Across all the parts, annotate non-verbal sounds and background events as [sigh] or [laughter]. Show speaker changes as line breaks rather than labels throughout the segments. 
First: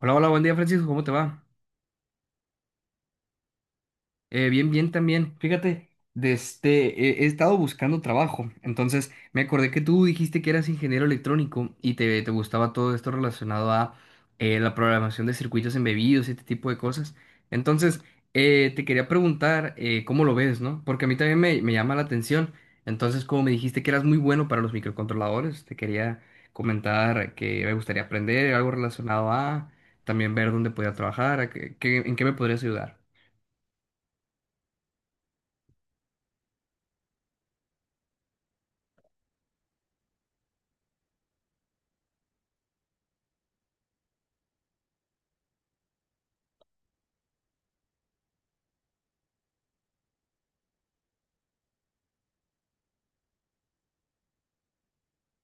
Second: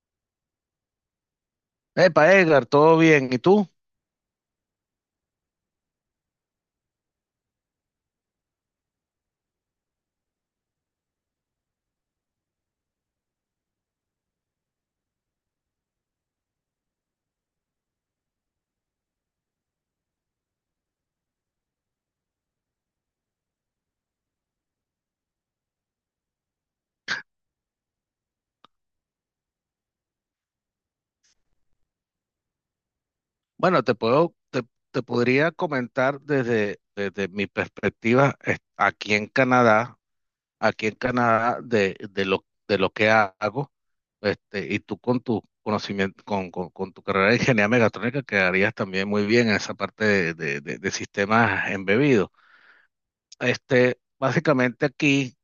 Hola, hola, buen día Francisco, ¿cómo te va?
Epa, Edgar, todo bien. ¿Y tú?
Bien, bien también. Fíjate, he estado buscando trabajo. Entonces, me acordé que tú dijiste que eras ingeniero electrónico y te gustaba todo esto relacionado a la programación de circuitos embebidos y este tipo de cosas. Entonces, te quería preguntar cómo lo ves, ¿no? Porque a mí también me llama la atención. Entonces, como me dijiste que eras muy bueno para los microcontroladores, te quería comentar que me gustaría aprender algo relacionado a también ver dónde podía trabajar, en qué me podrías ayudar.
Bueno, te podría comentar desde mi perspectiva aquí en Canadá de lo que hago, y tú con tu conocimiento, con tu carrera de ingeniería mecatrónica quedarías también muy bien en esa parte de sistemas embebidos. Básicamente aquí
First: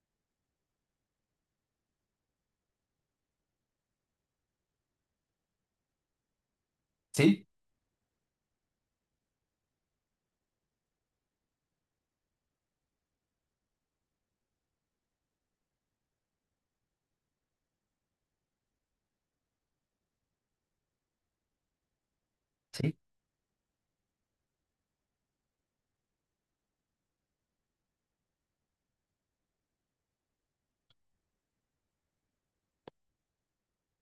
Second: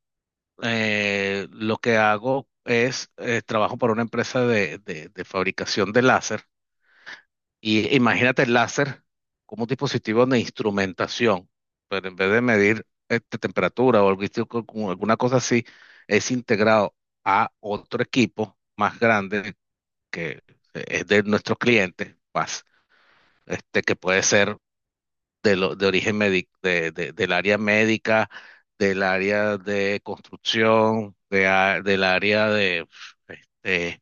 lo que hago es trabajo para una empresa de fabricación de láser.
Sí,
Y imagínate el láser como un dispositivo de instrumentación, pero en vez de medir temperatura o algo así, como alguna cosa así, es integrado a otro equipo más grande que es de nuestros clientes, más,
sí.
que puede ser de, del área médica, del área de construcción, del área de, este,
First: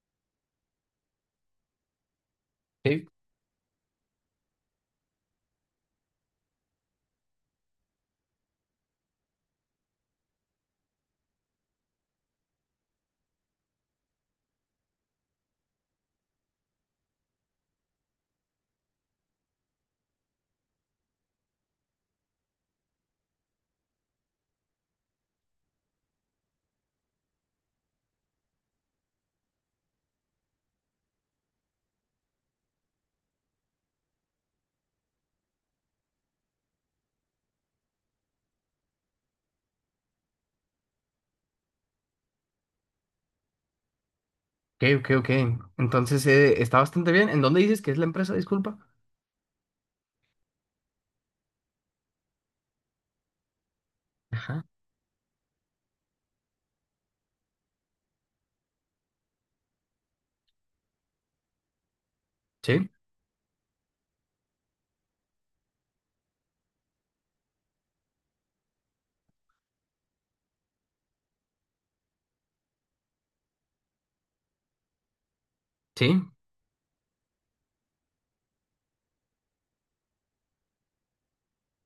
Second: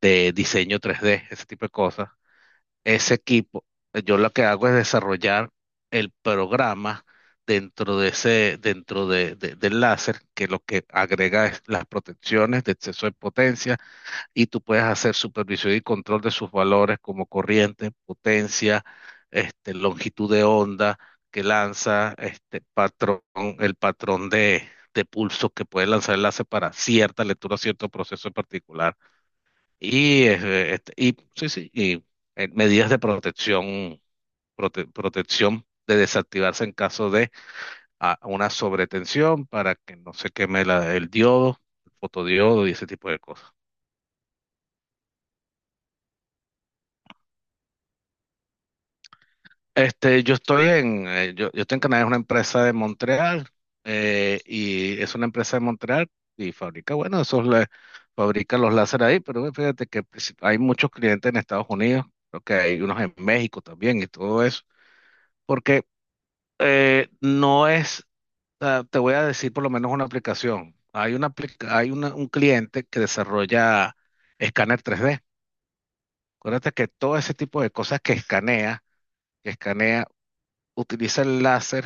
de diseño tres d, ese tipo de cosas.
Sí,
Ese equipo, yo lo que hago es desarrollar el programa dentro de ese, del láser, que lo que agrega es las protecciones de exceso de potencia, y tú puedes hacer supervisión y control de sus valores como corriente, potencia, longitud de onda que lanza, este patrón, el patrón de, de pulso que puede lanzar el láser para cierta lectura, cierto proceso en particular. Y, eh, este, y sí, sí, y medidas de protección, protección de desactivarse en caso de una sobretensión para que no se queme el diodo, el fotodiodo y ese tipo de cosas.
ok, ok, ok. Entonces, está bastante bien. ¿En dónde dices que es la empresa? Disculpa.
Yo estoy en, yo estoy en Canadá, es una empresa de Montreal,
Ajá.
y es una empresa de Montreal y fabrica, bueno, fabrica los láser ahí, pero bueno, fíjate que pues, hay muchos clientes en Estados Unidos, creo que hay
Sí,
unos en México también y todo eso. Porque no es, o te voy a decir por lo menos una aplicación. Hay una, aplica- hay una- Un cliente que desarrolla escáner 3D.
sí,
Acuérdate que todo ese tipo de cosas que escanea, utiliza el láser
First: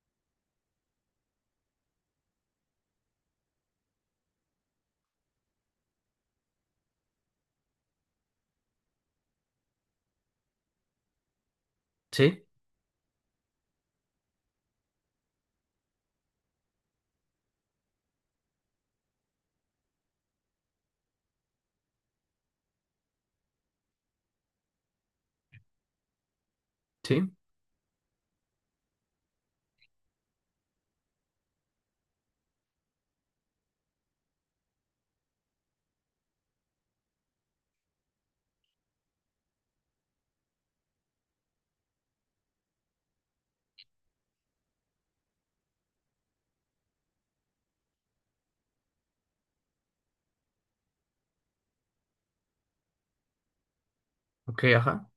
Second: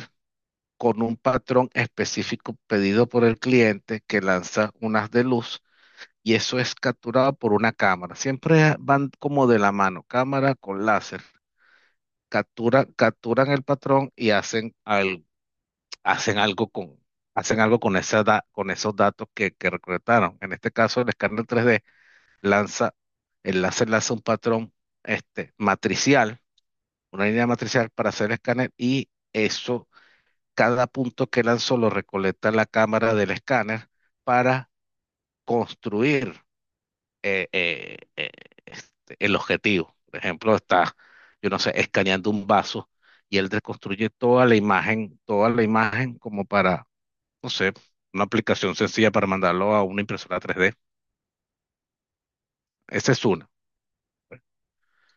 con un patrón específico pedido por el cliente que lanza unas de luz y eso es capturado por una cámara. Siempre van como de la mano, cámara con láser.
sí,
Capturan el patrón y hacen hacen algo con, hacen algo con, con esos datos que recolectaron. En este caso, el escáner 3D lanza, el láser lanza un patrón, matricial, una
sí.
línea matricial para hacer el escáner, y eso, cada punto que lanzó lo recolecta la cámara del escáner para construir eh, eh, eh, el objetivo. Por ejemplo, está, yo no sé, escaneando un vaso. Y él reconstruye toda la imagen como para no sé, una aplicación sencilla para mandarlo a una impresora 3D. Esa es una.
Ok, ajá.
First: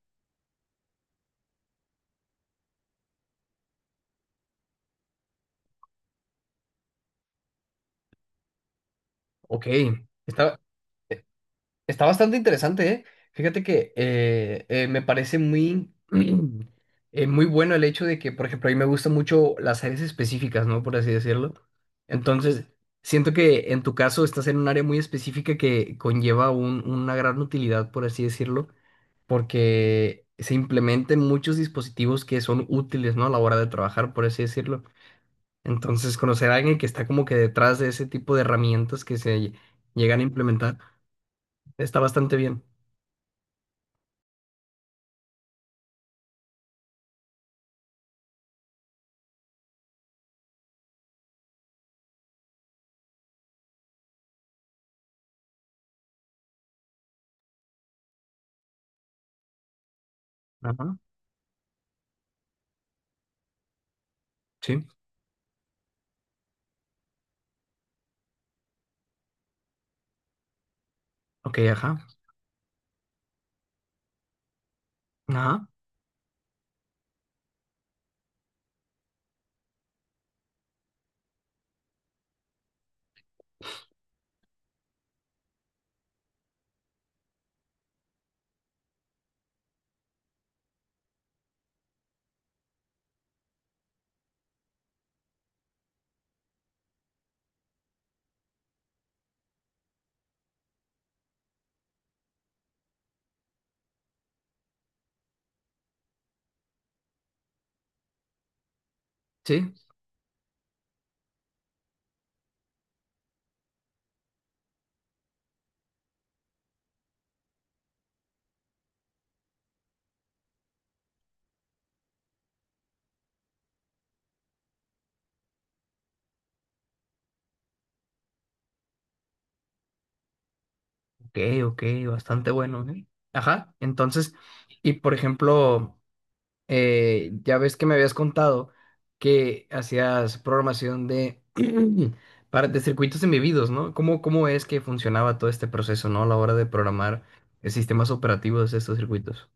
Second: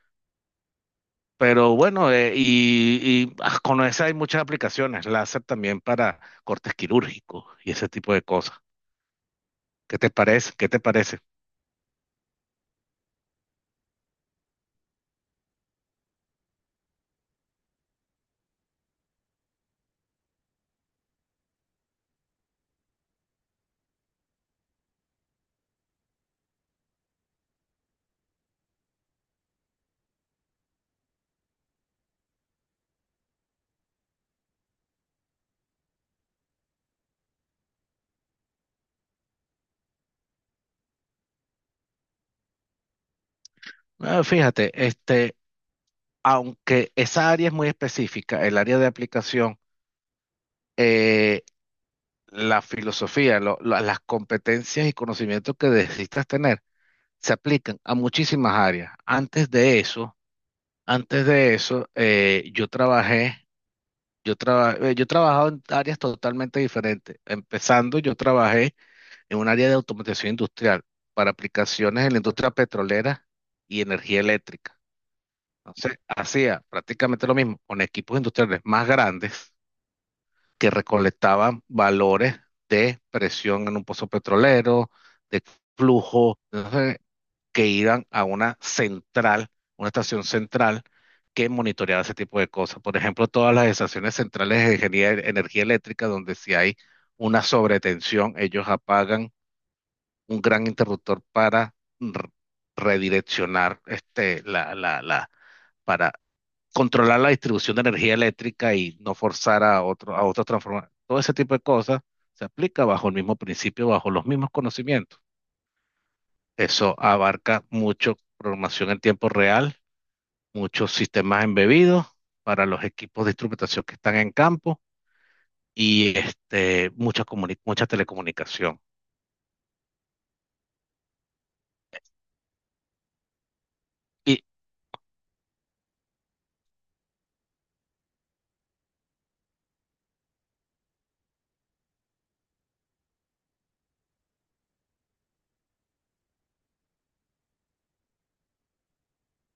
Pero bueno, con esa hay muchas aplicaciones, láser también para cortes quirúrgicos y ese tipo de cosas.
Ok.
¿Qué te parece?
Está,
¿Qué te parece?
eh, Está bastante interesante, ¿eh? Fíjate que me parece muy, [clears throat] muy bueno el hecho de que, por ejemplo, a mí me gustan mucho las áreas específicas, ¿no? Por así decirlo. Entonces, siento que en tu caso estás en un área muy específica que conlleva una gran utilidad, por así decirlo. Porque se implementen muchos dispositivos que son útiles, ¿no? A la hora de trabajar, por así decirlo. Entonces, conocer a alguien que está como que detrás de ese tipo de herramientas llegan a implementar está bastante bien.
Ah, fíjate, aunque esa área es muy específica, el área de aplicación, eh, la filosofía, las competencias y conocimientos que necesitas tener se aplican a muchísimas áreas. Antes de eso,
Ajá,
antes de eso,
sí,
yo he trabajado en áreas totalmente diferentes. Empezando, yo trabajé en un área de automatización industrial para
ok,
aplicaciones
ajá,
en la industria petrolera y energía eléctrica.
ajá,
Entonces, hacía prácticamente lo mismo con equipos industriales más grandes que recolectaban valores de presión en un pozo petrolero, de flujo que iban a una central, una estación central que monitoreaba ese tipo de cosas. Por ejemplo, todas las estaciones centrales de energía eléctrica, donde si hay una sobretensión, ellos apagan un gran interruptor para r- redireccionar para controlar la distribución de energía eléctrica y no forzar
sí,
a otro, a otros transformar. Todo ese tipo de cosas se aplica bajo el mismo principio, bajo los mismos conocimientos. Eso abarca mucho programación en tiempo real, muchos sistemas embebidos para los equipos de instrumentación que están en campo y mucha, mucha telecomunicación.
ok, ok, bastante bueno, ¿eh? Ajá, entonces,
Y
y por ejemplo... ya ves que me habías contado que hacías programación de, [clears throat] para, de circuitos embebidos, ¿no? ¿Cómo es que funcionaba todo este proceso, ¿no? A la hora de programar sistemas operativos de estos circuitos.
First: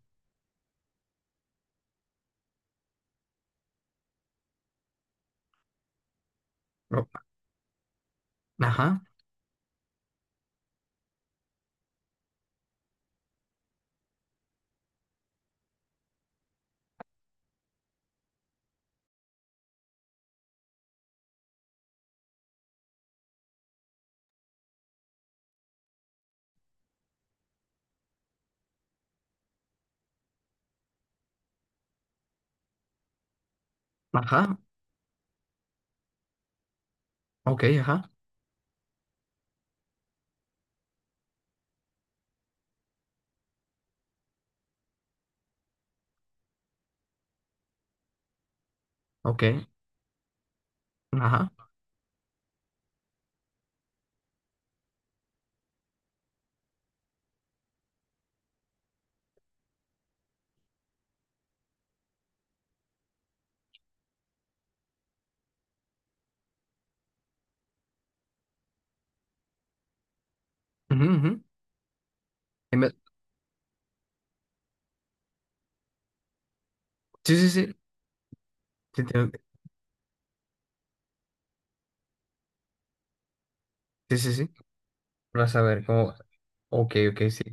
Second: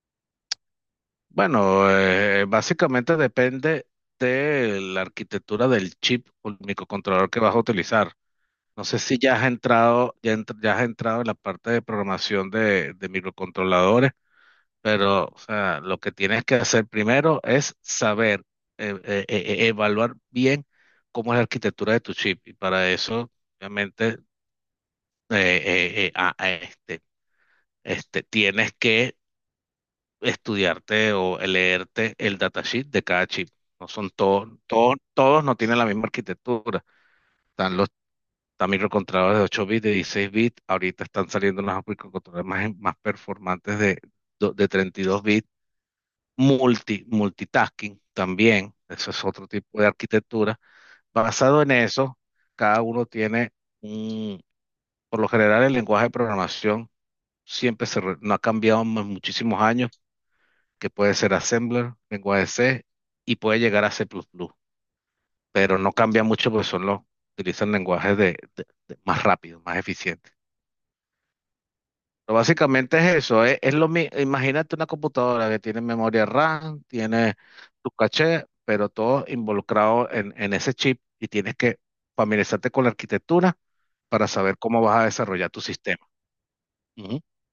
bueno, básicamente depende de la arquitectura del chip o el
Oh,
microcontrolador que vas a utilizar. No sé
ajá,
si ya has entrado, ya has entrado en la parte de programación de microcontroladores. Pero, o sea, lo que tienes que hacer primero es saber, evaluar bien cómo es la arquitectura de tu chip. Y para eso, obviamente, eh, eh, eh, a- a este, tienes que estudiarte o leerte el datasheet de cada chip. No son
ajá,
todos, no tienen la misma arquitectura.
ok,
Están los
ajá,
Están microcontroladores de 8 bits, de 16 bits. Ahorita están saliendo unos microcontroladores más performantes de, de 32 bits, multitasking también, eso es
ok,
otro tipo de arquitectura.
ajá.
Basado en eso, cada uno tiene un, por lo general el lenguaje de programación no ha cambiado en muchísimos años, que puede ser Assembler, lenguaje C y puede llegar a C++, pero no cambia mucho porque son los, utilizan lenguajes más rápido, más eficientes.
Ujú, ujú.
Pero
En vez-
básicamente es eso, es imagínate una computadora que tiene memoria RAM, tiene
Sí, sí, sí,
tu caché, pero
sí,
todo involucrado en ese chip y tienes que familiarizarte con la arquitectura
sí,
para
sí, sí.
saber cómo vas a desarrollar
Vas
tu
a ver
sistema.
cómo. Ok, ok,
Ujú.
sí.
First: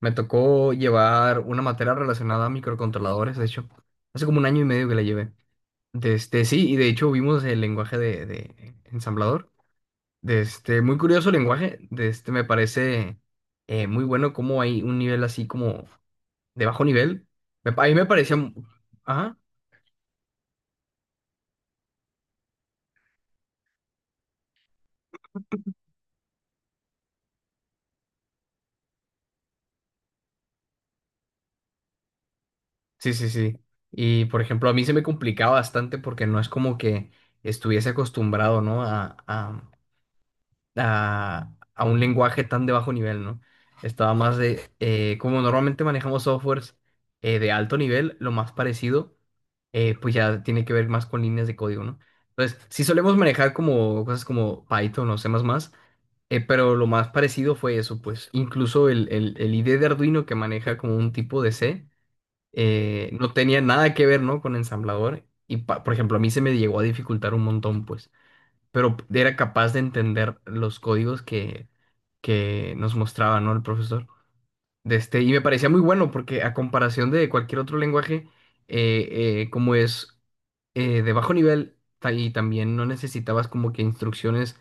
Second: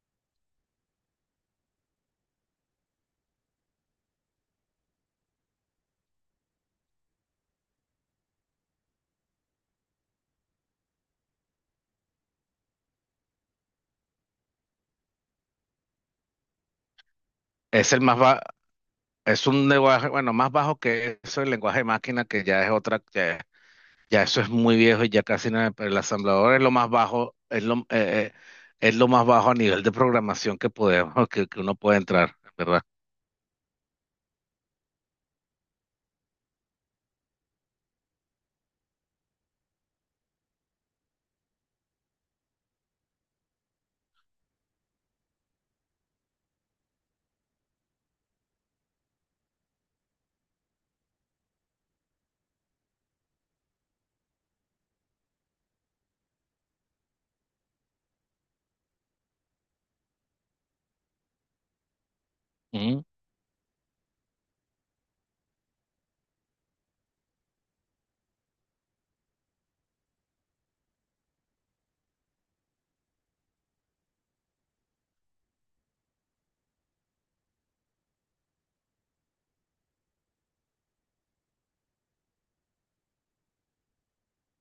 Me tocó llevar una materia relacionada a microcontroladores, de hecho. Hace como un año y medio que la llevé. De este, sí, y de hecho vimos el lenguaje de ensamblador. De este, muy curioso el lenguaje. De este, me parece muy bueno como hay un nivel así como de bajo nivel. A
Es
mí
el
me
más
parecía...
ba-
Ajá,
es un lenguaje, bueno, más bajo que eso, el lenguaje de máquina, que ya es otra, ya, ya eso es muy viejo y ya casi no, pero el asamblador es lo más bajo, es lo más bajo a nivel de programación que podemos, que uno puede entrar, ¿verdad?
sí, sí, sí. Y por ejemplo, a mí se me complicaba bastante porque no es como que estuviese acostumbrado, ¿no? A un lenguaje tan de bajo nivel, ¿no? Estaba más de, como normalmente manejamos softwares de alto nivel, lo más parecido, pues ya tiene que ver más con líneas de código, ¿no? Entonces, sí solemos manejar como cosas como Python o C++, pero lo más parecido fue eso, pues incluso el IDE de Arduino que maneja como un tipo de C, no tenía nada que ver, ¿no? Con ensamblador. Y, por ejemplo, a mí se me llegó a dificultar un montón, pues pero era capaz de entender los códigos que nos mostraba, ¿no? El profesor. De este, y me parecía muy bueno porque a comparación de cualquier otro lenguaje, como es de bajo nivel y también no necesitabas como que instrucciones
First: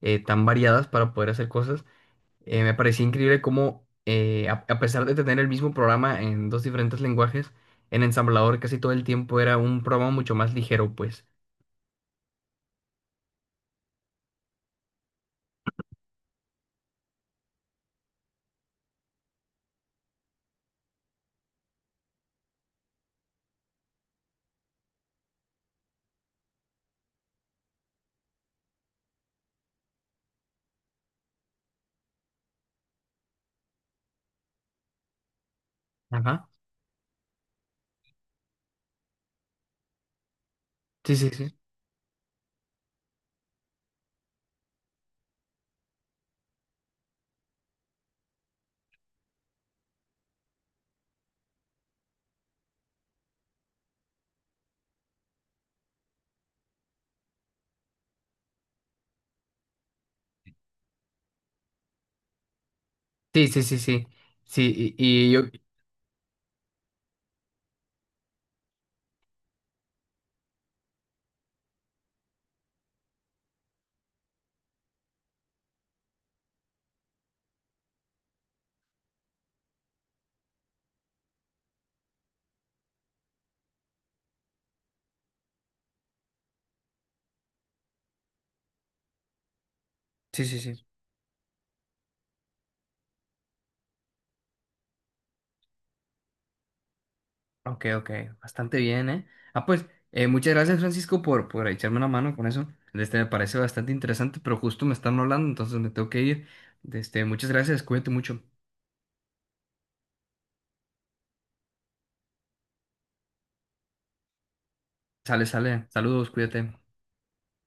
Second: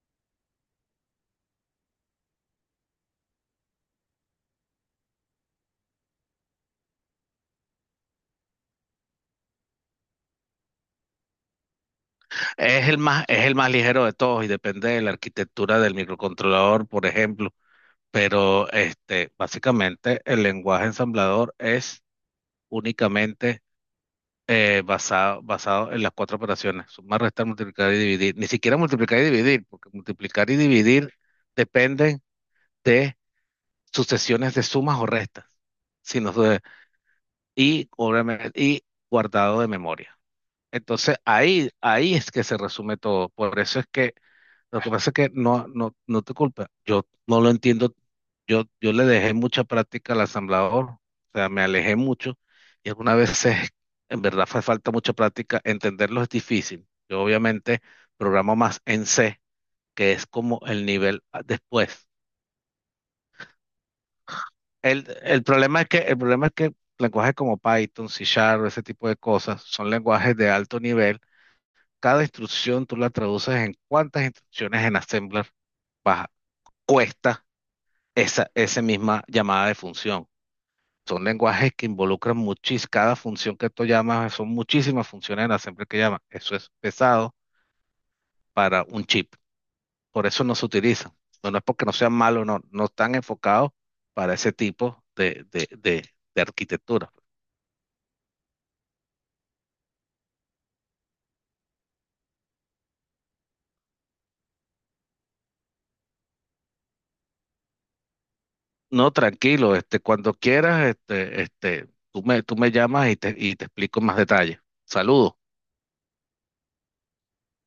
tan variadas para poder hacer cosas, me parecía increíble cómo a pesar de tener el mismo programa en dos diferentes lenguajes, en ensamblador casi todo el tiempo era un programa mucho más ligero, pues.
Es el más ligero de todos y depende de la arquitectura del microcontrolador, por ejemplo. Pero básicamente el lenguaje ensamblador es únicamente basado en las cuatro operaciones. Sumar, restar, multiplicar y dividir. Ni siquiera multiplicar y dividir, porque multiplicar y dividir dependen de sucesiones de sumas o restas. Sino
Ajá.
de- y, obviamente, y guardado de memoria.
Sí,
Entonces
sí, sí.
ahí, ahí es que se resume todo. Por eso es que lo que pasa es que no, no, no te culpa. Yo no lo entiendo. Yo le dejé mucha práctica al asamblador. O sea, me alejé mucho. Y algunas veces, en verdad, hace falta mucha práctica. Entenderlo es difícil. Yo obviamente programo más en C, que es como el nivel después.
Sí, sí, sí, sí. Sí, y yo.
El problema es que, el problema es que lenguajes como Python, C Sharp, ese tipo de cosas, son lenguajes de alto nivel. Cada instrucción tú la traduces en cuántas instrucciones en Assembler baja. Cuesta esa misma llamada de función. Son lenguajes que involucran muchísimas, cada función que tú llamas, son muchísimas funciones en la siempre que llamas. Eso es pesado para un chip. Por eso
Sí,
no
sí,
se
sí.
utilizan. No, no es porque no sean malos, no, no están enfocados para ese tipo de arquitectura.
Ok, ok. Bastante bien, ¿eh? Ah, pues, muchas gracias, Francisco, por echarme una mano con eso. Este, me parece bastante interesante, pero justo me están hablando, entonces me tengo que ir. Este, muchas gracias, cuídate mucho.
No, tranquilo, cuando quieras, tú me llamas y te explico más detalle. Saludos.
Sale, sale. Saludos, cuídate.